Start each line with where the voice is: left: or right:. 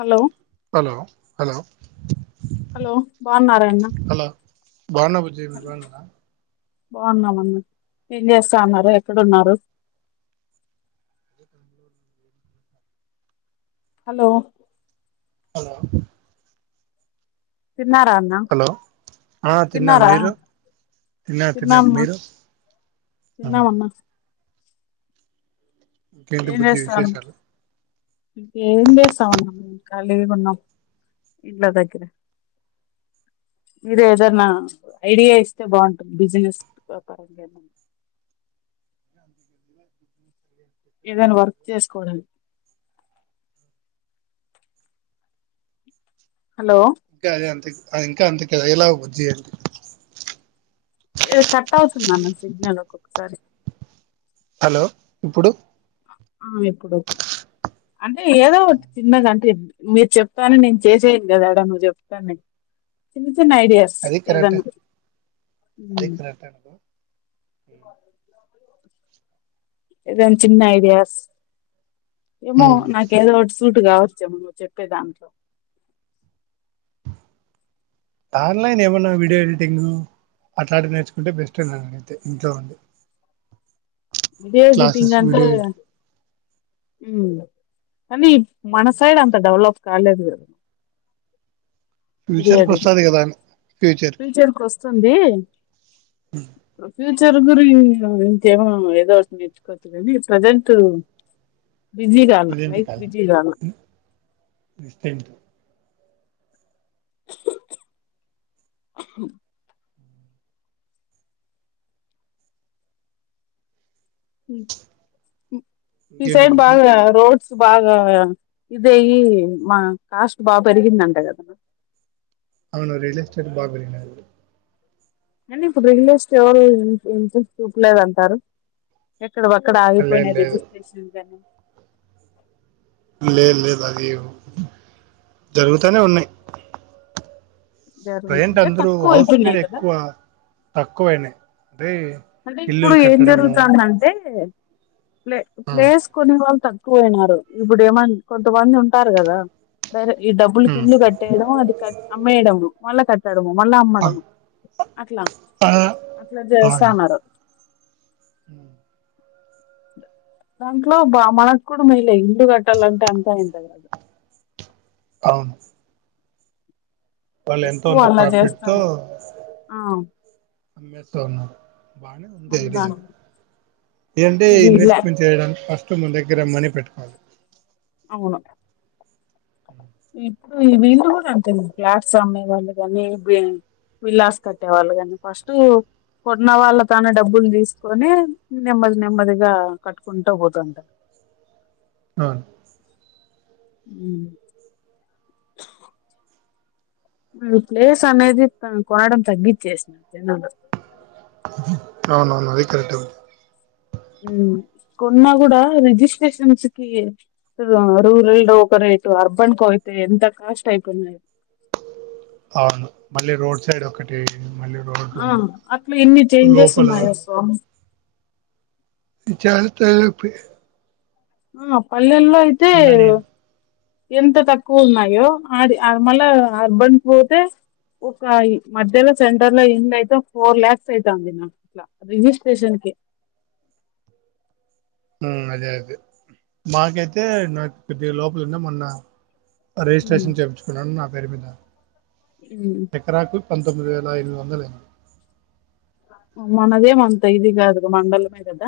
left: Hello
right: hello hello
left: hello బన్నరన్న
right: hello బాగున్నా బుజ్జి మీరు బాగున్నారా
left: బాగున్నామన్న ఏం చేస్తా ఉన్నారు ఎక్కడున్నారు
right: అ
left: హలో
right: హలో
left: తిన్నారా అన్నా
right: హలో ఆ తిన్నా
left: తిన్నారా
right: మీరు తిన్నా తిన్నా
left: తిన్నామా
right: మీరు
left: తిన్నామన్న
right: ఇంకేంటి బుజ్జి విశేషాలు
left: ఇంక ఏం చేస్తామన్నా మేము ఖాళీ ఉన్నాం ఇంట్ల దగ్గర మీరు ఏదనా ఐడియా ఇస్తే బాగుంటుంది బిజినెస్ వ్యాపారంగా ఏ ఏదైనా వర్క్ చేసుకోవడానికి హలో
right: ఇంకా అది అంత అది ఇంకా అంతకీలా [inaudible]
left: ఈడకట్ట అవుతుందన్న సిగ్నల్ ఒక్కొక్కసారి
right: హలో ఇప్పుడు
left: ఆ ఇప్పుడు కే అంటే ఏదో ఒకటి చిన్నగా అంటే మీరు చెప్తానే నేను చేసేయను కదాడా నువ్వు చెప్తానే న్ ఐడియాస్
right: అది కరెక్ట్
left: ఏదానికి
right: అదే కరెక్ట్ అనుకో
left: ఏదఅన్ చిన్న ఐడియాస్ ఏమో
right: ఉమ్.
left: నాకు ఏదో ఒకటి సూటు కావ్ జమ్ చెప్పే ద
right: ఆన్లైన్ ఏమన్నా వీడియో ఎడిటింగ్ అట్లాంటివి నేర్చుకుంటే బెస్ట్ నన్నడిగి తే ఇంట్లో ఉండి
left: ఏ
right: క్లాసెస్
left: ద్టింగ్ అంత
right: వీడియో ఎడి
left: అది మనసైడ్ అంత డెవలప్ కాలేజ్ పోయారు
right: ఫ్యూచర్కి వస్తది కదా అని
left: ఫ్యూచర్ కి వస్తుంది ఫ్యూ మరి ఇంకేమన్న ఏదో ఓకటి తెచ్చుకోవచ్చు కానీ ప్రజెంట్ బిజీ గావల్ల
right: ప్రజెంట్
left: లైప్
right: కాదు
left: బిజీ కావల్ల
right: డిస్టెంట్.
left: హ్మ్ మీ
right: ఇంకేంటి
left: సైడ్
right: బుజ్జి
left: బాగా రోడ్ బాగా ఇదేయి మా కాస్ట్ బాగా పెరిగిందంట కదా
right: అవును రియల్ ఎస్టేట్ బాగా పెరిగినది
left: నిను ఇప్పుడు ఉండే స్టొరు ఇంట్రెస్ట్ [unintelligible] చూపలేదంటారు ఎక్కడవి ఒక్కడ ఆగిపోయిన
right: లేదు లేదు
left: రిజిస్ట్రేషన్ అన్నీ
right: లేదు లేదు అవి జరుగుతానే ఉన్నాయి ప్రజెంట్
left: అంటే
right: అందరు
left: తక్కువ
right: హౌస్ మీద
left: అయిపోయినాయి కదా
right: ఎక్కువ తక్కువైనాయి
left: అంటే ఇప్పుడు ఏం జరుగుతాంది అంటే ప్లే
right: ఉమ్,
left: ప్లేస్ కొని వళ్త క్కుయినారు ఇప్పుడు ఏమన్నా కొంతమంది ఉంటారు కదా సరే ఈ డబ్బులు కి
right: ఉమ్.
left: ఇల్లు కట్టేయడమ అది అమ్మేయడమ మళ్ళ కట్టాల్ కొనడం అమ్మడం
right: అ-
left: అట్లా
right: ఆ,
left: అట్లా చేస్ తామరు
right: హ్మ్
left: దాంట్లో బ మనకు కూడా మెలే ఇల్లు కట్టాలంటే అంత యింత కాదు
right: అవును వాళ్ళు ఎంతో
left: ఎక్కువ
right: అంత
left: అలా
right: ప్రాఫిట్
left: చేస్తాను ఆ
right: అమ్మెస్త ఉన్నారు బానే ఉంది
left: అవును
right: ఐడియా
left: దాని
right: ఏమంటే
left: ఇది లే
right: ఇన్వెస్ట్మెంట్ చేయడానికి కష్టం ఓకే మన దగ్గర మనీ పెట్టుకోవాలి
left: అవును ఇప్పుడు ఈ వీళ్ళు కూడా అంతే ప్లాట్స్ అమ్మే వాళ్ళు కాని విలాస్ కట్టే వాళ్ళు కాని ఫస్ట్ కొన్న వాళ్ళ తన డబ్బులు తీసుకొని నెమ్మది నెమ్మదిగా కట్టుకుంటా పోతుంటారు
right: అవును
left: మ్మ్ ప్లేస్ అనేది కొనడం తగ్గిచ్చేసినారు తినను [unintelligible]
right: అవునవును అది కరెక్ట్
left: ఉ కొన్నా కూడా రిజిస్ట్రేషన్స్ కి రూరల్ ఒ [unintelligible] క రేటు అర్బన్ కు అయితే ఎంత కాస్ట్ అయిపోయినాయో
right: అవును మళ్ళీ రోడ్ సైడ్ ఒకటి మళ్ళీ రోడ్లు
left: ఆ అట్లా ఎన్ని చేంజెస్
right: లోపల
left: ఉన్నాయో స్వామి
right: ఇచాన్ పే పే
left: ఉ అప్ పల్లెల్లో అయితే
right: ఉన్నా నేను
left: ఎంత తక్కువ ఉన్నాయో అది మళ్ళ అర్బన్ పోతే ఒక మధ్యలో సెంటర్ లో ఎంద అయితే ఫోర్ లాక్స్ అయితాంది అన్నా అట్లా రిజిస్ట్రేషన్ కి
right: ఉ అదే అదే మాకైతే నాకు కొద్ది లోపల ఉన్నా మొన్న
left: ఉమ్,
right: రిజిస్ట్రేషన్ చేయించుకున్నాను నా పేరు మీద
left: ఉమ్.
right: ఎకరాకు పంతొమ్మిది వందల అయినాయి
left: మనదే మంత ఇది కాదుగా మండలమే కదా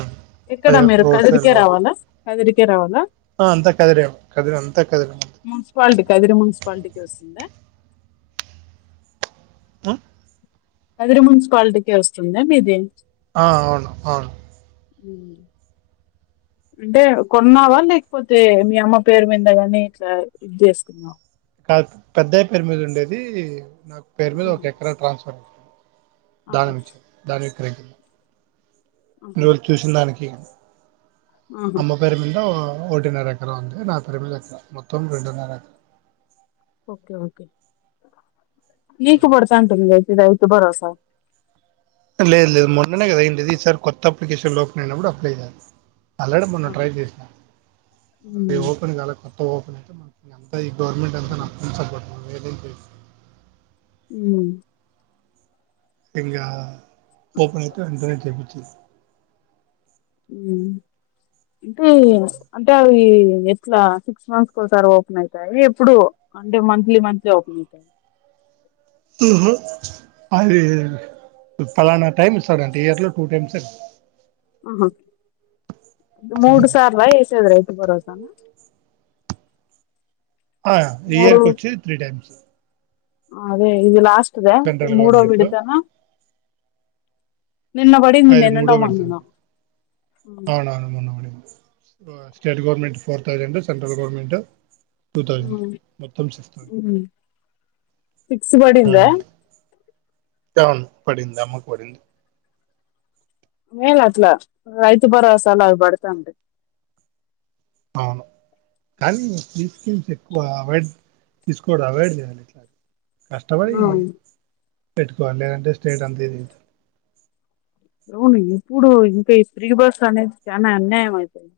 right: ఉమ్
left: ఎక్కడ
right: అదే
left: మీరు
right: రోడ్ సైడ్
left: కదిరికే
right: లోపల
left: రావాలా కదిరి రావాలా
right: ఆ అంతా కదిరేం కదిరీ అంతా కదిరీ అంతా
left: పాలిటికే వస్తుందా
right: ఆ
left: అదే మున్సిపాలిటీ కే వస్తుంద మిది
right: ఆ అవును అవును
left: ఉ అంటే కొన్నావా లేకపోతే మీ అమ్మ పేరు మీద గాని ఇట్లా ఇది చేసుకున్నావా
right: పెద్దయ్య పేరు మీద ఉండేది నాకు పేరు మీద ఒక
left: ఆహా
right: ఎకరా ట్రాన్స్ఫర్
left: ఆహా
right: దానం ఇచ్చ దానం [unintelligible]
left: ఆహా
right: [unintelligible] చూసిందానికి
left: ఆహా
right: అమ్మ పేరు మీద ఒకటిన్నర ఎకరం ఉంది నా పేరు మీద ఎకరం మొత్తం రెండున్నర
left: ఓకే ఓకే నీకు పడతంటుందే రైతు భరోసా
right: లేదు లేదు మొన్ననే కదండి తీసేసారు కొత్త అప్లికేషన్లు ఓపెన్ అయినప్పుడు అప్లై చేయాలి ఆల్రెడీ మొన్న
left: ఆహా
right: ట్రై చేసిన ఇవి ఓపెన్ కాలే ఓపెన్ అయితే [inaudible] అదే ఈ గవర్నమెంట్ అంతా
left: ఆహా
right: నాకు పుల్ సపోర్ట్ ఉంది వేరేది చేశాను
left: ఊ
right: ఇంగా ఓపెన్ ఐతే వెంటనే చేపిచ్చేసేయ్
left: ఉ అంటే అంటే అవి ఎట్లా సిక్స్ మంత్స్ ఒకసారి ఓపెన్ అయితాయ ఎప్పుడు అంటే మంత్లీ మంత్లీ ఓపెన్ అవుతాయ
right: అది ఫలానా టైమ్ ఇస్తాడండి ఇయర్ లో టూ టైమ్స్
left: ఆహ మూడు సార్ల ఎసేది భరోసా
right: ఆ ఇయర్కి వచ్చి త్రీ టైమ్స్
left: అదే ఇది లాస్ట్ అదే ఇది
right: సెంట్రల్
left: మూడో
right: గవర్నమెంట్
left: విడతనా నిన్న బడింది
right: అది
left: నిన్ననో
right: మూడో పెడతాను
left: మొన్ననో
right: అవునవును మొన్న పడింది state government four thousand central government two
left: ఆ
right: థౌజండ్ మొత్తం సిక్స్
left: ఊ సిక్స్ బడిందా
right: ఆ పడింది అమ్మకు పడింది
left: మెయిన్ అట్లా రైతు భరోస అలు అది బడతంటె
right: అవును కానీ ఫ్రీ స్కీమ్స్ ఎక్కువ అవాయిడ్ తీసుకోవద్దు అవాయిడ్ చేయాలి కష్టపడి
left: అవును
right: పెట్టుకోవాలి లేదంటే స్టేట్ అంత
left: అవును ఇప్పుడు ఇంకా ఈ ఫ్రీ బస్ అనేది చానా అన్యాయం అయితుంది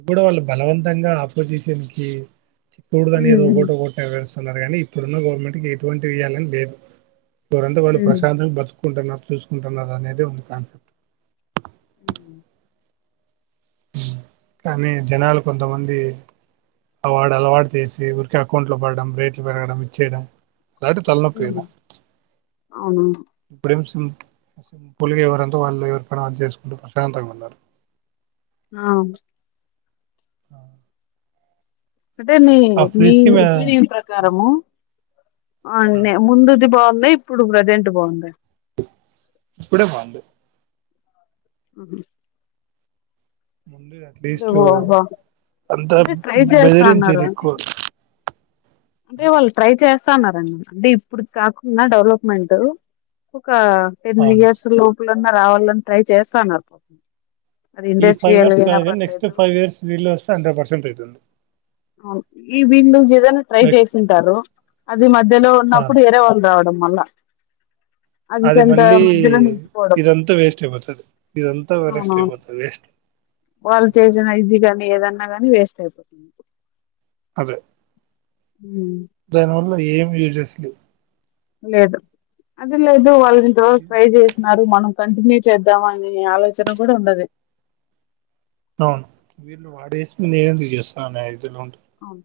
right: ఇప్పుడు వాళ్ళు బలవంతంగా ఆపోజిషన్ కి చూడుదని ఏదో
left: ఉమ్
right: ఒకటొకటే వేస్తా న్నారు కానీ ఇప్పుడున్న గవర్నమెంట్కి ఎటువంటివియ్యాలని లేదు గోరంత వాన్నీ
left: ఉమ్
right: ప్రశాంతంగా బ్రతుకు. చూకుంటున్నారు చూసుకుంటున్నారనేడే ఉ
left: ఉహు
right: కానీ జనాలు కొంతమంది అవాడు అలవాటు చేసి ఊరికిే అకౌంట్లో పడడం రేట్లు పెరగడం ఇచ్చేయడం. అలాంటి తలనొప్పి
left: ఉమ్
right: కదా
left: అవునా
right: ఇప్పుడేం సి పొలిగ ఎవరంత వాళ్ళు ఎవరి పని అదు చేసుకుంటూ ప్రశాంతంగా ఉన్నారు.
left: ఆమ్
right: అ
left: అంటే మీ మీ
right: కి మే
left: ఒపీనియన్ ప్రకారము. అన్నే ముందుది బా ఇప్పుడు ప్రజెంట్ బాగుందా
right: ఇప్పుడే బావుంది.
left: అహు
right: అంటే అట్లీస్ట్
left: బా బా-
right: అంత
left: అంటే ట్రై చేస్తాన్నారు
right: బెదిరించేది
left: అంటే
right: ఎక్కువ.
left: అంటే వాళ్ళు ట్రై చేస్తా అన్నారండి. అంటే ఇప్పుడుకి కాకుండా డెవలప్మెంటు హా టెన్
right: అవును
left: ఇయర్స్ లో ఎలన్నా రావాలని ట్రై చేస్థాన్నారు. అది ఇండస్ట్రియల్ అయినా పర్
right: తు ఫైవ్ ఇయర్స్ వీళ్ళే వస్తే హండ్రడ్ పర్సెట్ టైతుంది
left: అవును ఈ విందు కేదైన ట్రై
right: నెక్స్ట్
left: చేసుంటారు ది మధ్యలో ఉన్నప్పుడు
right: అవును
left: వేరే వాళ్ళు రావడం. మళ్ళా అది సంత మధ్యలో నిలిచిపోవడం
right: ఇదంతా వేస్ట్ అయిపోతది ఇదంతా వేస్ట్
left: అవునవును
right: అయిపోతది వేస్ట్
left: వాళ్ళు చేసిన ఇది కానీ ఏద న్నా గాని వేస్ట్ అయిపోతుంది
right: అదే
left: ఉమ్మ్
right: దాని వల్ల ఏం యూజెస్ లు
left: లేదు అది మేబి వాళ్ళు దో ట్రై జేసిన మరి మనం కంటిన్యూ చేద్దాం అని ఆలోచన కూడా ఉండదు
right: అవును వీళ్ళు వాడేసి నేనుందుకు చేస్తా [unintelligible]
left: ఔను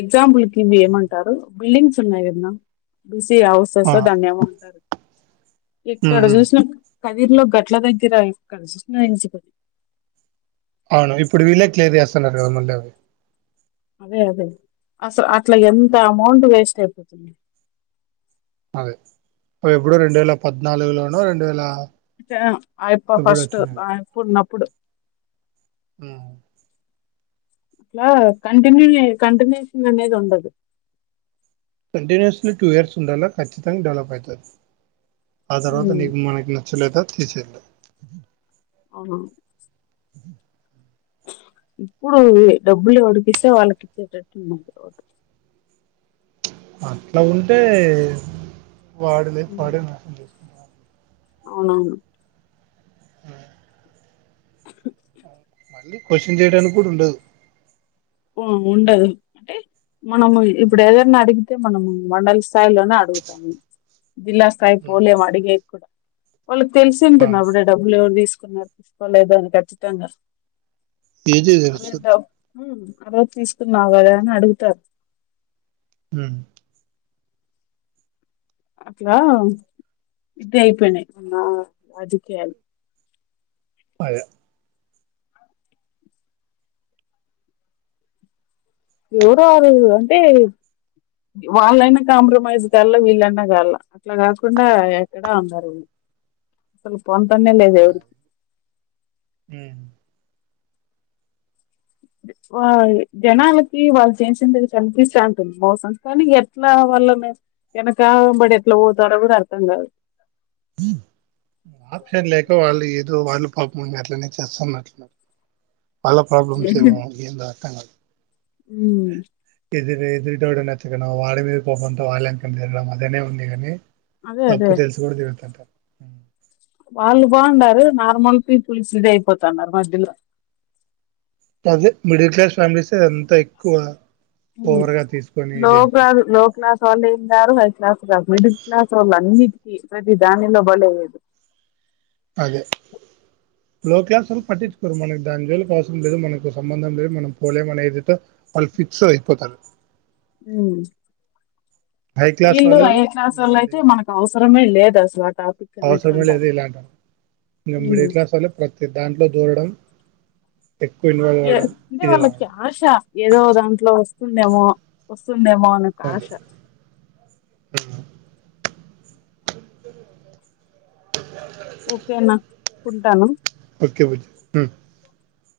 left: ఎగ్జాంపుల్ కి ఇవి ఏమంటారు బిల్డింగ్స్ ఉన్నాయి కద నా బి సి హౌసెస్ దాన్ని ఏమంటారు ఎక్కడ
right: అవును
left: చూసినా కదిర్లో గట్ల దగ్గర [unintelligible]
right: అవును ఇప్పుడు వీళ్ళే క్లియర్ చేస్తున్నారు కదా మళ్ళీ అవి
left: అదే అదే అస ఆ ట్లా ఎంత
right: హ్మ్.
left: అమౌంట్ వేస్ తేపోతున్నా
right: అది పో ఎప్పుడో రెండు వేల పద్నాలుగులోనో రెండు వేల
left: చా అయప్ప
right: ఎప్పుడు
left: ఫస్ట్
right: వచ్చినవి
left: [unintelligible] ప్పుడు
right: ఉమ్మ్
left: అట్లా కంటిన్యూ చే కంటినుయేషన్ అనేది ఉండదు
right: కంటిన్యూస్లీ టూ ఇయర్స్ ఉండాలా కచ్చితంగా డెవలప్ ఐతారు ఆ తర్వాత
left: ఉమ్
right: నీకు మనకి నచ్చలేక తీసేయల
left: అవునా ఇప్పుడు డబ్బులు ఎవుడికిస్తే వాళ్ళకి ఇచ్చేటట్టున్నారు [unintelligible]
right: అట్లా ఉంటే వాడులే
left: ఉమ్,
right: [unintelligible]
left: అవునవును
right: హ్మ్. మళ్ళీ క్వశ్చన్ చేయడానికి కూడా ఉండదు
left: ఆ ఉండదు అంటె మనము ఇప్పుడు ఏదైనా అడిగి అయితే మనము మండల స్థాయిలోనే అడుగుతాము జిల్లా
right: హ్మ్.
left: స్థాయికిపోలే అడిగి న కూడా వాళ్ళకి తెలిసింటుందా
right: అవును
left: అవిడ డబ్బులు ఎవరు తీసుకు నడిపిచ్చుకోలేదు అని ఖచ్చితంగా
right: ఏజీ
left: అదద్ద
right: తెలుస్తుంది
left: మ్ ఆ రోజు తీసుకున్నావు కదా అని అడుగుతారు
right: మ్
left: అట్లా ఇది అయిపోయినాయి ఉన్న రాజకీయాలు
right: అదె
left: ఎవరోకరు అంటే వాళ్ళైనా కాంప్రమైజ్ కాాల వీళ్ళన్నా కాాల అట్లా కాకుండా ఎక్కడా ఉండరు అసలు పొంతన్నే లేదవరికి
right: హ్మ్.
left: ఆ... జనాలకి వాళ్ళు చేసింది కనిపిస్తాంటుంది మోసం కానీ ఎట్లా వాళ్ళ వెనకబడి ఎట్లా పోతడో కూడా అర్థం కాదు
right: ఆప్షన్లేక వాళ్ళు ఏదీ వాళ్ళు పాపంఅట్లనే చేస్తాన్నట్లున్నారు వాళ్ళ ప్రాబ్లమ్స్ ఏవొ అయ్యేదాకా
left: ఉమ్
right: త [inaudible] ఎదురుటొడు నచ్చకనొ వాడి మీద కోపంతో [unintelligible] ఉంది కాని
left: అదే
right: తప్పు
left: అదే
right: తెలిసి కూడా తిరగతాంటారు హ
left: వాళ్ళు బావుండారు నార్మల్కి పీపుల్స్ ఇది అయిపోతున్నారు మధ్యలో
right: అదే మిడిల్ క్లాస్ ఫ్యామిలీస్ అ అంత ఎక్కువ ఓవర్ గా తీసుకొని
left: లో క్లాస్
right: ఇదైపోతుంది
left: లో క్లాస్ వాళ్ళు ఏం కాదు హై క్లాస్ ఏం కాదు మిడిల్ క్లాస్ వాళ్ళు అన్నీ ప్రది దాని లో [unintelligible]
right: అదే లో క్లాసోళ్ళు పట్టించుకోరు మనకు దాని జోలికి అవసరం లేదు మనకు సంబంధం లేదు మనం పోలేం అనే ఇది తొ వాళ్ళు ఫిక్స్ అయిపోతారు
left: మ్
right: హై క్లాస్
left: వీళ్ళు
right: వాళ్ళు
left: ఏ క్లాసోళ్ళు
right: వాళ్ళు
left: అయితే మనకు అవసరమే లేదస్ల
right: అవసరమే లేదు ఇలాగ ఇంక
left: ఉమ్.
right: మిడిల్ క్లాసోళ్ళు ప్రతి దాంట్లో దూరడం ఎక్కువ ఇన్వాల్వ్ అవ్వడం
left: అంటే
right: ఇది
left: వాళ్ళకి
right: కావడం
left: ఆశ ఏదో దాంట్లో వ దేమొ వస్తుం దేమో అన్న ఆశ
right: ఆ క
left: ఓకేనా ఉంటాను
right: ఓకే పూజ